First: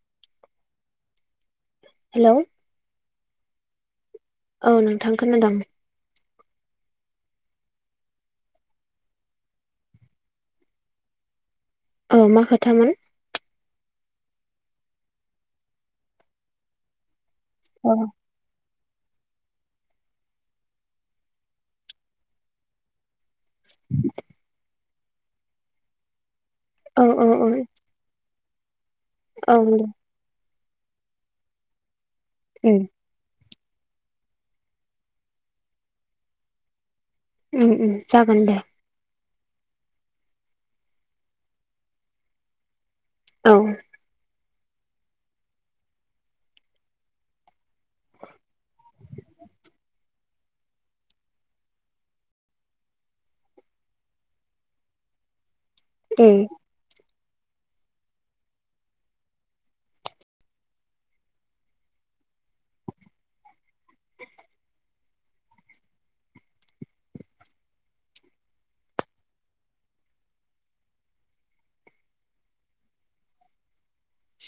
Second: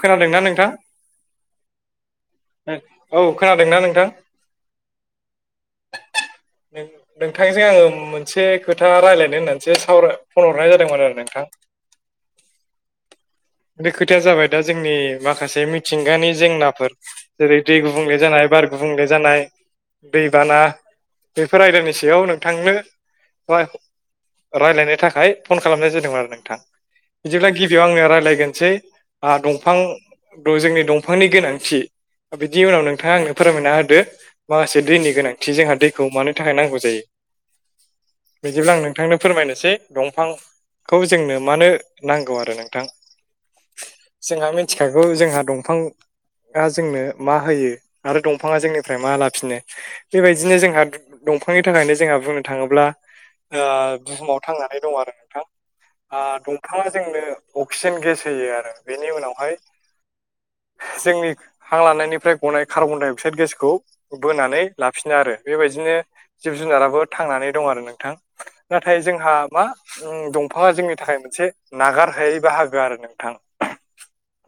खोनादों ना नोंथां हेल' औ खोनादोंना नोंथां? औ नोंथां खोनादों [inaudible] नों नोंथांजों आङो मोनसे खोथा रायज्लायनो होननानैसो सावरा फन हरनाय जादोंमोन आरो नोंथां [inaudible] औ मा खोथामोन बे खोथाया जाबाय दा जोंनि माखासे मिथिंगानि जेंनाफोर जेरै दै औ गुबुंले जानाय बार गुबुंले जानाय दैबाना बेफोर आयदानि सायाव नोंथांनो रां राय्लायनो थाखाय फन खालामनाय जादोंमोन आरो नोंथां औ औ बिदिब्ला गिबियाव आंनो रायज्लायगोनसै ओ औ दंफां दे जोंनि दंफांनि गोनांथि बिनि उम उनाव नोंथाङा आंनो फोरमायना होदो माखासे दैनि गोनांथि जोंहा दैखौ मानो थाखाय नांगौ जायो। उम उम जागोन दे बिदिब्ला आं नोंथांनो फोरमायनोसै दंफांखौ जोंनो मानो नांगौ आरो नोंथां औ जोंहा मिथिखागौ जोंहा दंफां जोंनो मा होयो आरो दंफाङा जोंनिफ्राय मा लाफिनो। बेबायदिनो जोंहा दंफांनि थाखायनो जोंहा बुंनो थाङोब्ला ओ बुहुमाव थांनानै दं आरो नोंथां। आं दंफाङा जोंनो अक्सिजेन गेस होयो आरो बेनि उनावहाय जोंनि हां लानायनिफ्राय गनाय कार्बन डाइ अक्साइद गेसखौ बोनानै लाफिनो आरो बेबायदिनो जिब जुनाराबो थांनानै दं आरो नोंथां नाथाय जोंहा मा उम दंफांआ जोंनि थाखाय मोनसे नागार हायै बाहागो आरो नोंथां।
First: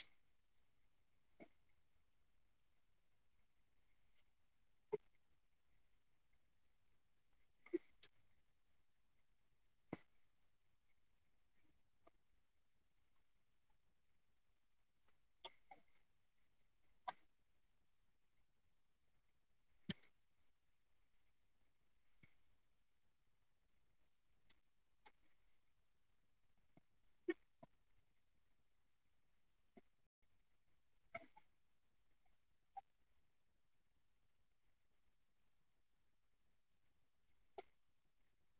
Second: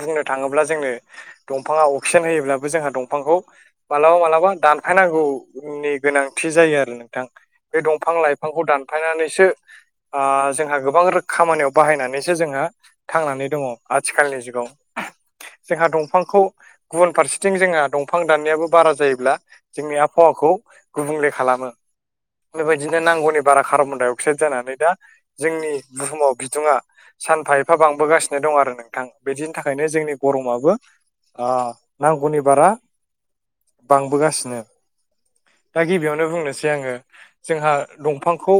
बुंनो थाङोब्ला जोंनो दंफाङा अक्सिजेन होयोब्लाबो जोंहा दंफांखौ मालाबा मालाबा दानफायनांगौनि गोनांथि जायो आरो नोंथां। बे दंफां लाइफांखौ दानफायनानैसो ओ जोंहा गोबां खामानियाव बाहायनानैसो जोंहा थांनानै दङ। आथिखालनि जुगाव। जोंहा दंफांखौ गुबुन फारसेथिं जोंहा दंफां दाननायाबो बारा जायोब्ला जोंनि आबहावाखौ गुबुंले खालामो। बेबायदिनो नांगौनि बारा कार्बन डाइ अक्साइड जानानै दा जोंनि बुहुमाव बिदुङा सानफा एफा बांबोगासिनो दं आरो नों थां बिदिनि थाखायनो जोंनि गरमआबो ओ नांगौनि बारा बांबोगासिनो। दा गिबियावनो बुंनोसै आङो जोंहा दंफांखौ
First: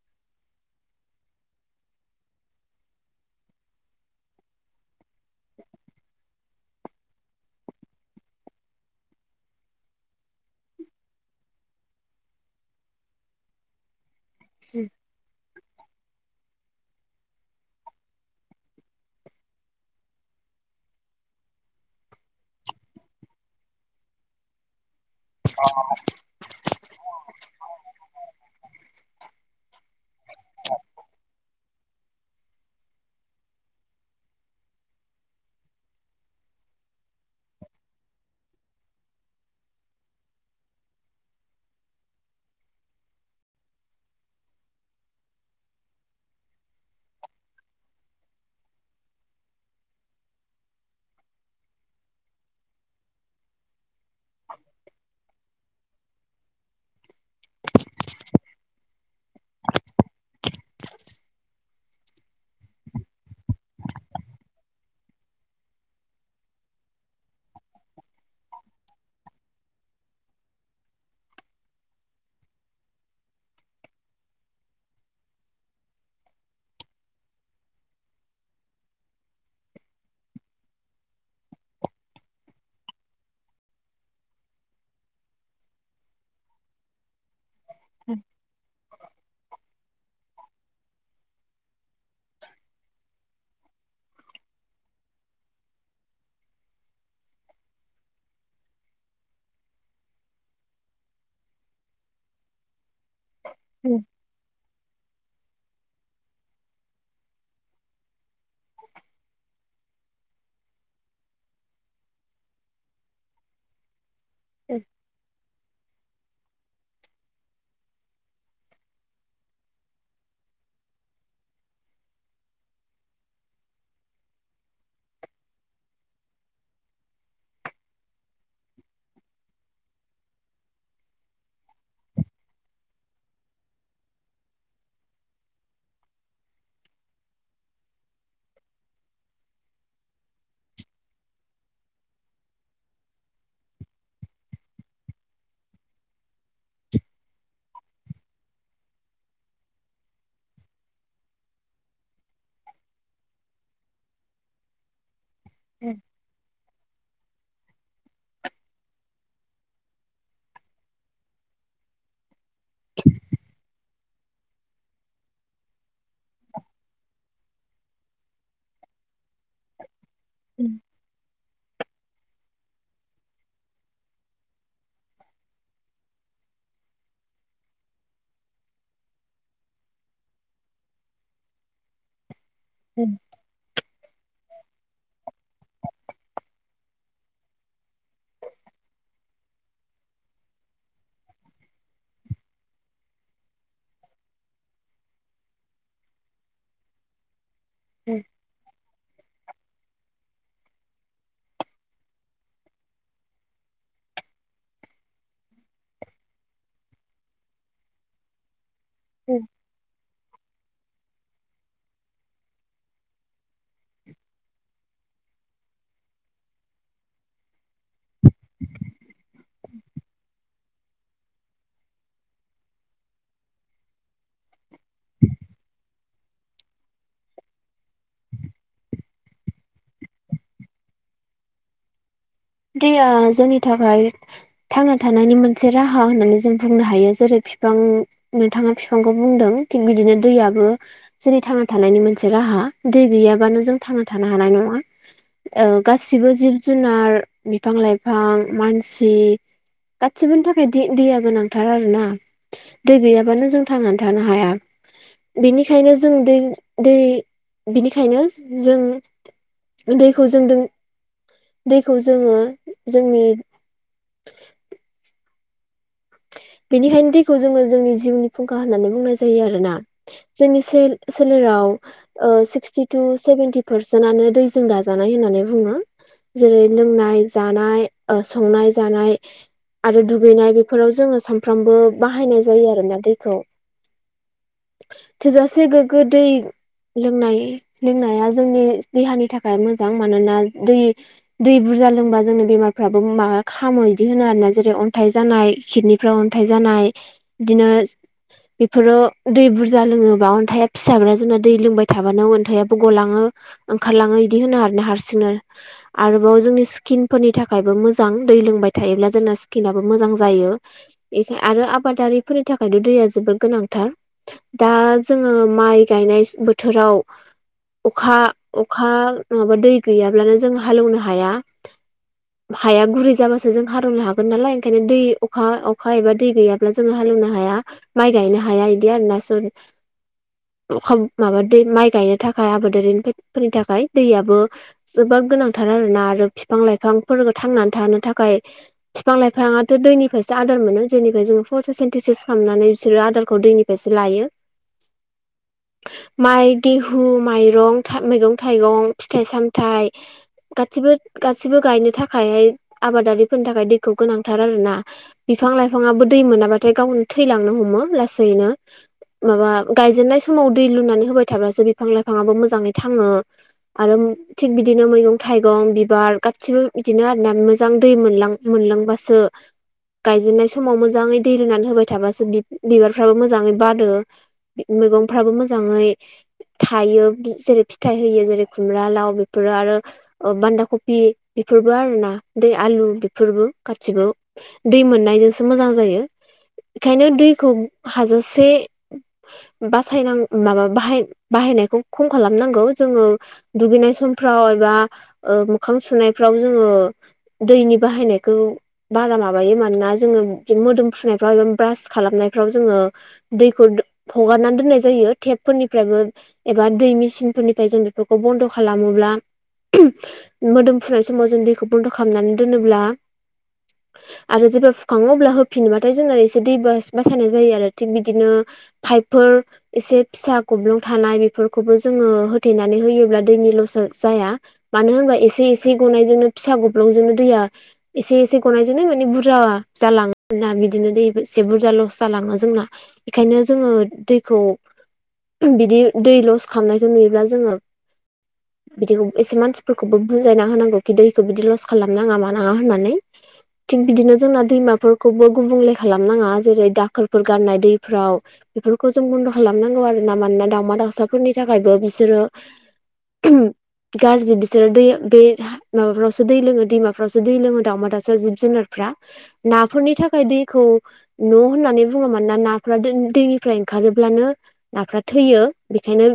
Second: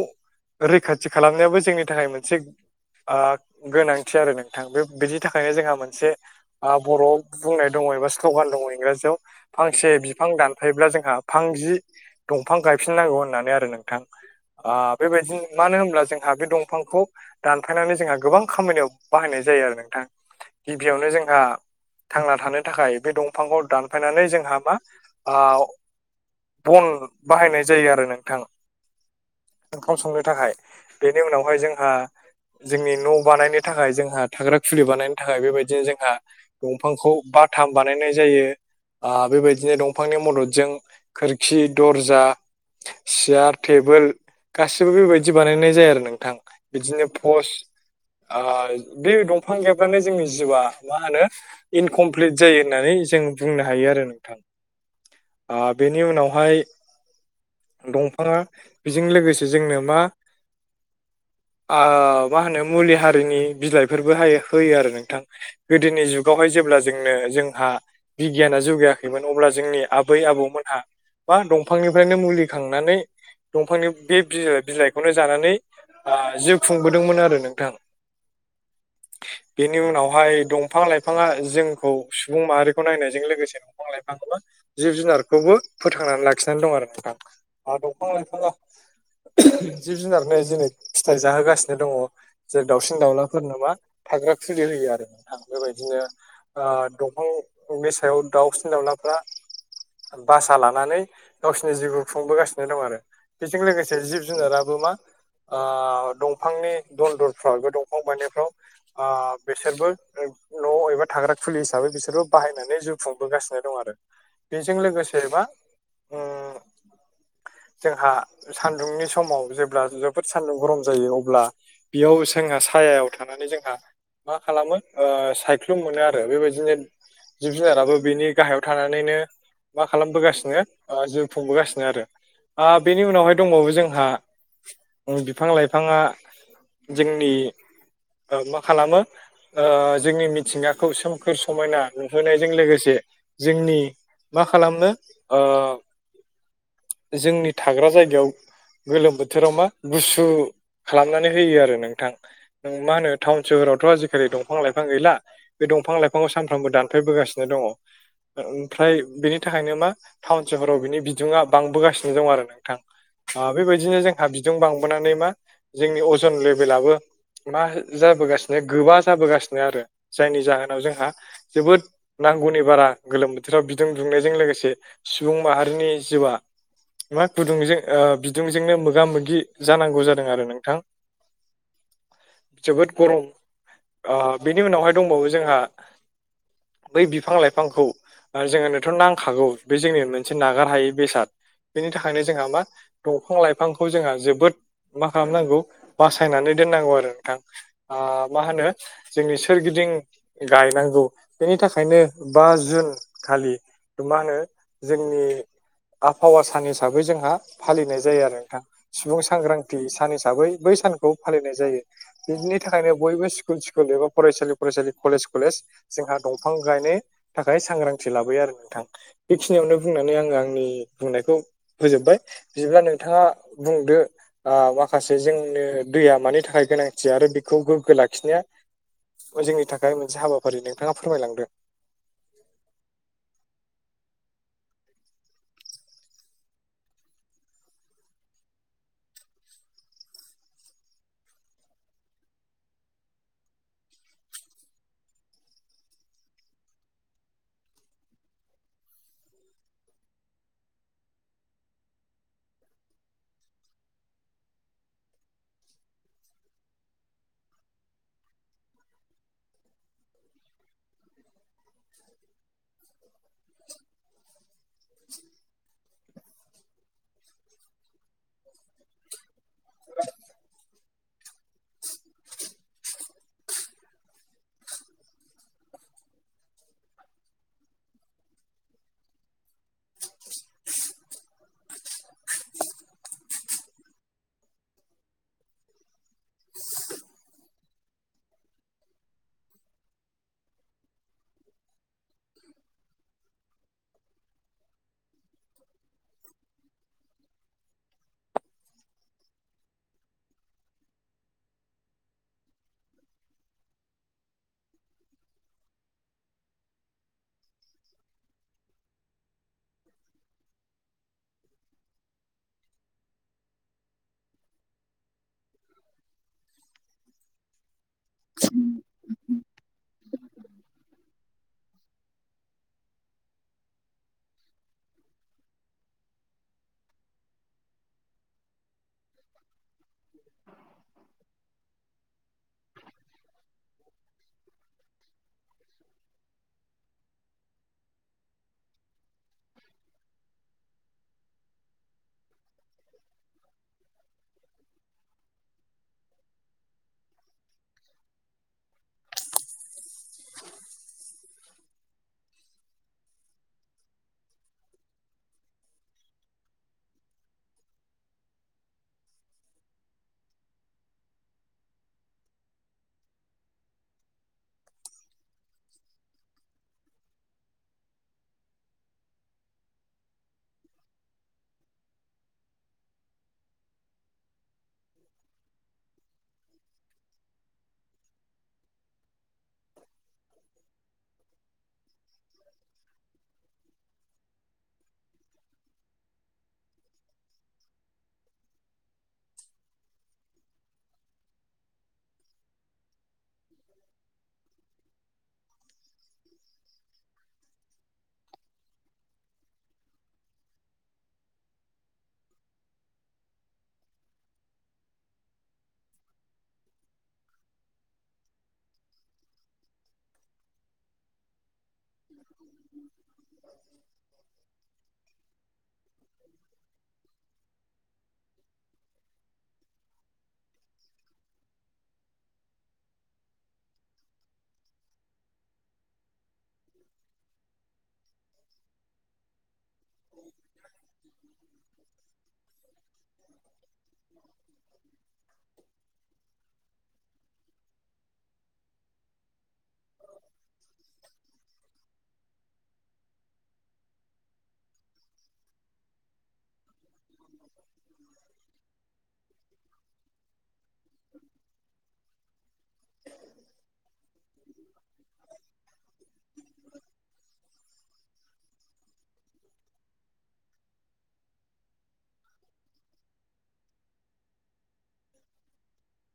रैखाथि खालामनायाबो जोंनि थाखाय मोनसे ओ गोनांथि आरो नोंथां बे बिदि बिनि थाखायनो जोंहा मोनसे ओ बर'आव बुंनाय दङ एबा स्ल'गान दङ इंराजियाव। फांसे बिफां दानफायोब्ला जोंहा फां जि दंफां गायफिननांगौ होननानै आरो नोंथां। ओ बेबायदिनो मानो होनब्ला जोंहा बे दंफांखौ दानफायनानै जोंहा गोबां खामानियाव बाहायनाय जायो आरो नोंथां। गिबियावनो जोंहा थांना थानो थाखाय बे दंफांखौ दानफायनानै जोंहा मा आ बन बाहायनाय जायो आरो नोंथां। ओंखाम संनो थाखाय। बेनि उनावहाय जोंहा जोंनि न' बानायनो थाखाय जोंहा थाग्रा खुलि बानायनो थाखाय बेबायदिनो जोंहा दंफांखौ बाथाम बानायनाय जायो। आं बेबायदिनो दंफांनि मददजों खोरखि, दरजा चेयार, टेबोल गासिबो बेबायदि बानायनाय जायो आरो नोंथां। बिदिनो पस ओ बे दंफां गै याबानो जोंनि जिउआ मा होनो इनकमप्लिट जायो होननानै जों बुंनो हायो आरो नों थां ओ बेनि उनावहाय दंफाङा बेजों लोगोसे जोंनो मा आं मा होनो मुलि हारिनि बिलाइफोरबो हा होयो आरो नोंथां। गोदोनि जुगावहाय जेब्ला जोंनो जोंहा बिगियाना जौगायाखैमोन अब्ला जोंनि आबै आबौमोनहा बा दंफांनिफ्रायनो मुलि खांनानै दंफांनि बे बिलाइखौनो जानानै ओ जिउ खुंबोदोंमोन आरो नोंथां। बेनि उनावहाय दंफां लाइफाङा जोंखौ सुबुं माहारिखौ नायनायजों लोगोसे दंफां लाइफाङा जिब जुनारखौबो फोथांनानै लाखिनानै दं आरो नोंथां। आ दंफां लाइफाङा जिब जुनारनि जेरै फिथाइ जाहोगासिनो दङ जेरै दाउसिन दाउलाफोरनो मा थाग्रा खुलि होयो आरो नोंथां, बेबायदिनो आं दंफांनि सायाव दाउसिन दाउलाफ्रा भासा लानानै गावसिोरनि जिउखौ खुंबोगासिनो दं आरो बेजों लोगोसे उम जिब जोंङ दाबो मा दंफांनि दनदरफ्राव एा दंफां बायनायफ्राव ओ बेसोर बय न'आव बबेबा थाग्रा फुलि हिसाबै बिसोरबो बाहायनानै जिउ खुंबोगासिनो दं आरो बेजों लोगोसे बा उम जोंहा सान्दुंनि समाव जेब्ला जोबोद सान्दुं गरम जायो अब्ला बेयाव जोंहा सायायाव थानानै जोंहा मा खालामो ओ सायख्लुम मोनो आरो बेबायदिनो जिब जुनाराबो बिनि गाहायाव थानानैनो मा खालामबोगासिनो जिउ खुंबोगासिनो आरो बेनि उनावहाय दंबावो जोंहा बिफां लाइफाङा जोंनि मा खालामो जोंनि मिथिंगाखौ सोमखोर समायना नुहोनायजों लोगोसे जोंनि मा खालामनो जोंनि थाग्रा जायगायाव गोलोम बोथोराव मा गुसु खालामनानै होयो आरो नोंथां नों मा होनो टाउन सोहरावथ' आजिखालि दंफां लाइफां गैला बे दंफां लाइफाङखौ सानफ्रामबो दानफायबोगासिनो दङ ओमफ्राय बेनि थाखायनो मा टाउन सहराव बिनि बिदङा बांबोगासिनो दं आरो नोंथां बेबायदिनो जोंहा बिदुं बांबोनानै मा जोंनि अजन लेभेलाबो मा जाबोगासिनो गोबा जाबोगासिनो आरो जायनि उम जाहोनाव जोंहा जोबोद नांगौनि बारा गोलोम बोथोराव बिदुं दुंनायजों लोगोसे सुबुं माहारिनि जिउआ मा गुदुंजों बिदुंजोंनो मोगा मोगि जानांगौ जादों आरो नोंथां जोबोद उम गरम बेनि उनावहाय दंबावो जोंहा बै बिफां लाइफांखौ जोंङोनोथ' नांखागौ बे जोंनि मोनसे नागार हायि बेसाद बेनि थाखायनो जोंहा मा दंफां लाइफांखौ जोंहा जोबोद मा खालामनांगौ बासायनानै दोननांगौ आरो मा होनो जोंनि सोरगिदिं गायनांगौ बेनि थाखायनो बा जुन खालि मा होनो जोंनि आबहावा सान हिसाबै जोंहा फालिनाय जायो आरो नोंथां सुबुं उम सांग्रांथि सान हिसाबै बै सानखौ फालिनाय जायो बिनि थाखायनो बयबो स्कुल स्कुल एबा फरायसालि फरायसालि कलेज कलेज जोंहा दंफां गायनो थाखाय सांग्रांथि लाबोयो आरो नोंथां बेखिनियावनो बुंनानै आङो आंनि बुंनायखौ होजोब्बाय बिदिब्ला नोंथाङा बुंदो माखासे जोंनो दैया मानि थाखाय गोनांथि आरो बेखौ गोग्गो लाखिनाया जोंनि थाखाय मोनसे हाबाफारि नोंथाङा फोरमायलांदों दया जोंनि थाखाय थांना थानायनि मोनसे राहा होननानै जों बुंनो हायो जेरै बििफां नोंथाङा बिफांखौ बुंदों थिग बिदिनो दैयाबो जोंनि थांना थानायनि मोनसे राहा दै गैयाबानो जों थांना थानो हानाय नङा गासिबो जिब जुनार बिफां लाइफां मानसि गासिबोनि थाखाय दैया गोनांथार आरो ना दै गैयाबानो जों थांनानै थानो हाया बिनिखायनो जों दै दै बिनिखायनो जों दैखौ जों दैखौ जोङो जोंनि बेनिखायनो दैखौ जोङो जोंनि जिउनि फुंखा होननानै बुंनाय जायो आरोना जोंनि सोलेराव सिक्सटि टु सेभेेनटि पारसेन्टनो दैजों दाजानाय होननानै बुङो जेरै लोंनाय जानाय ओ संनाय जानाय आरो दुगैनाय बेफोराव जोङो सानफ्रामबो बाहायनाय जायो आरोना दैखौ थोजासे गोग्गो दै लोंनाय लोंनाया जोंनि देहानि थाखाय मोजां मानोना दै दै बुरजा लोंबा जों बेमारफ्राबो माबा खामो इदि होनो आरो ना जेरै अन्थाइ जानाय खिदनि फोराव अन्थाइ जानाय बिदिनो बेफोरो दै बुरजा लोङोबा अन्थाइा फिसाद्राय जाना दै लोंबाय थाबानो अन्थाइयाबो गलाङो ओंखारलाङो इदि होनो आर ना हारसिंनो आरोबाव जोंनि स्किन फोरनि थाखायबो मोजां दै लोंबाय थायोब्ला जोंना स्किनाबो मोजां जायो बेखाय आरो आबादारिफोरनि थाखायबो दैया जोबोर गोनांथार दा जोङो माइ गायनाय बोथोराव अखा अखा नङाबा दै गैयाब्लानो जों हालएवनो हाया हाया गुरै जाबासो जों हालएवनो हागोन नालाय ओंखायनो दै अखा अखा एबा दै गैयाब्ला जोङो हालएवनो हाया माइ गायनो हाया आरोना अखा माब दै माइ गायनो थाखाय आबादारि फोरनि थाखाय दैयाबो जोबोद गोनांथार आरोना आरो बिफां लाइफांफोर थांनानै थानो थाखाय बिफां लाइफाङआथ' दैनि फ्रायसो आदार मोनो जेनिफ्राय जोङो फथ सेन्टिसिस खालामनानै बिसोरो आदारखौ दैनिफ्रायसो लायो [inaudible] माइ गेहु माइरं मैगं थाइगं फिथाइ सामथाइ गासिबो गायनो थाखायहाय आबादारिफोरनि थाखाय दैखौ गोनांथार आर ना बिफां लाइफाङाबो दै मोनाब्लाथाय गावनो थैलांनो हमो लासैनो माबा गायजेननाय समाव दै लुनानै होबाय थाब्लासो बिफां लाइफांआबो मोजाङै थाङो आरो थिग बिदिनो मैगं थाइगं बिबार गासिबो बिदिनो आरोना मोजां दै मोनलां मोनलांबासो गायजेननाय समाव मोजाङै दै रुनानै होबाय थाबासो बिब बिबारफ्राबो मोजाङै बारो मैगंफ्राबो मोजाङै थायो जेरै फिथाइ होयो जेरै खुमब्रा लाव बेफोरो आरो बान्दा कपि बेफोरबो आरोना दै आलु बेफोरबो गासिबो दै मोननायजोंसो मोजां जायो बेखायनो दैखौ हाजासे बासायनां माबा बाहाय बाहायनायखौ खम खालामनांगौ जोङो दुगैनाय समफ्राव एबा ओ मोखां सुनायफ्राव जोङो दैनि बाहायनायखौ बारा माबा मायो मानोना जोङो मोदोम फुनायफ्राव एबा ब्रास खालामनायफ्राव जोङो दैखौ हगारनानै दोननाय जायो टेप फोरनिफ्रायबो एबा दै मेचिनफोरनिफ्राय जों बेफोरखौ बन्द' खालामोब्ला मोदोम फुनाय समाव जों दैखौ बन्द' खालामनानै दोनोब्ला आरो जेब्ला फुखाङो अब्ला होफिनबाथाय जों एसे दै बास बासायनाय जायो आरो थिग बिदिनो फाइभफोर एसे फिसा गब्लं थानाय बेफोरखौबो जोङो होथेनानै होयोब्ला दैनि लस जाया मानो होनबा एसे एसे गनायजोंनो फिसा गब्लंजोंनो दैया एसे एसे गनायजोंनो माने बुरजा जालाङो आर ना बिदिनो दै एसे बुरजा लस जालाङो जोंना बेखायनो जोङो दैखौ बिदि दै लस खालामनाय जों नुयोब्ला जोङो बिदिखौ एसे मानसिफोरखौबो बुजायना होनांगौ कि दैखौ बिदि लस खालामनाङा मानाङा होननानै थिग बिदिनो जोंना दैमाफोरखौबो गुबुंले खालामनाङा जेरै दाखोरफोर गारनाय दैफोराव बेफोरखौ जों बन्द' खालामनांगौ आरो ना मानोना दाउमा दाउसाफोरनि थाखायबो बिसोरो गाज्रि बिसोरो दै बे माबाफ्रावसो दै लोङो दैमाफ्रावसो दै दै लोङो दावउमा दाउसा जिब जुनारफ्रा नाफोरनि थाखाय दैखौ न होननानै बुङो मानोना नाफोरा दैनिफ्राय ओंखारोब्लानो नाफ्रा थैयो बेखायनो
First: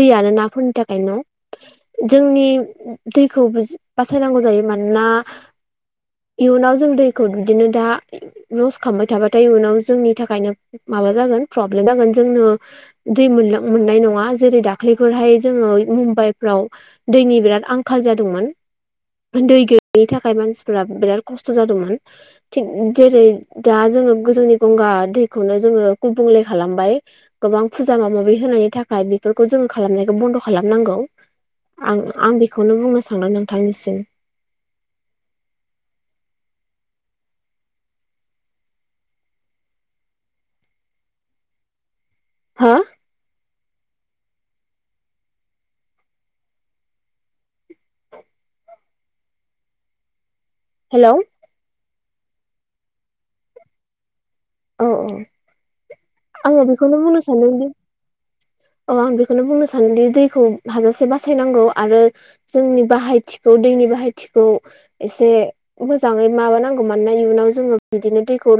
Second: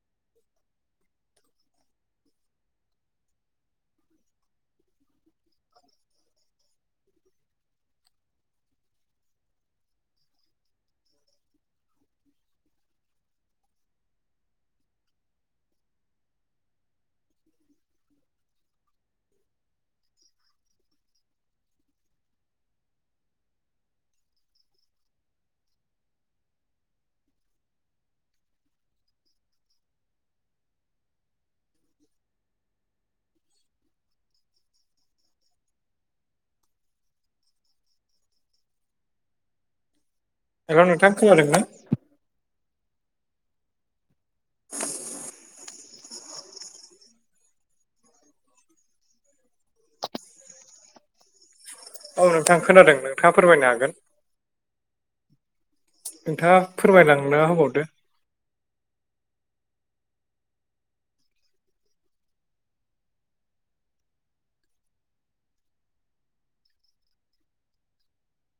दैयानो नाफोरनि थाखाय न' जोंनि दैखौ बासायनांगौ जायो मानोना इयुनाव जों दैखौ दुगैनो दा लस खालामबाय थाबाथाय उनाव जोंनि थाखायनो माबा जागोन प्रब्लेम जागोन जोंनो दै मोनलां मोननाय नङा जेरै दाख्लैफोरहाय जोङो मुम्बाइफ्राव दैनि बिराद आंखाल जादोंमोन दै गैयैनि थाखाय मानसिफोरा बिराद खस्थ जादोंमोन थिग जेरै दा जोङो जोंनि गंगार दैखौनो जोङो गुबुंले खालामबाय गोबां फुजा माबा माबि होनायनि थाखाय बेफोरखौ जोङो खालामनायखौ बन्द खालामनांगौ। आं आं बेखौनो बुंनो सानदों नोंथांनिसिम हेलौ नोंथां खोनादों ना? हो? हेलौ औ नोंथां खोनादों नोंथाङा फोरमायनो हागोन। औ औ नोंथाङा आङो बेखौनो बुंनो फोरमायलांना सानदोंदि होबावदो औ आं बेखौनो बुंनो सानोदि दैखौ हाजासे बासायनांगौ आरो जोंनि बाहायथिखौ दैनि बाहायथिखौ एसे मोजाङै माबानांगौ मानोना इयुनाव जोङो बिदिनो दैखौ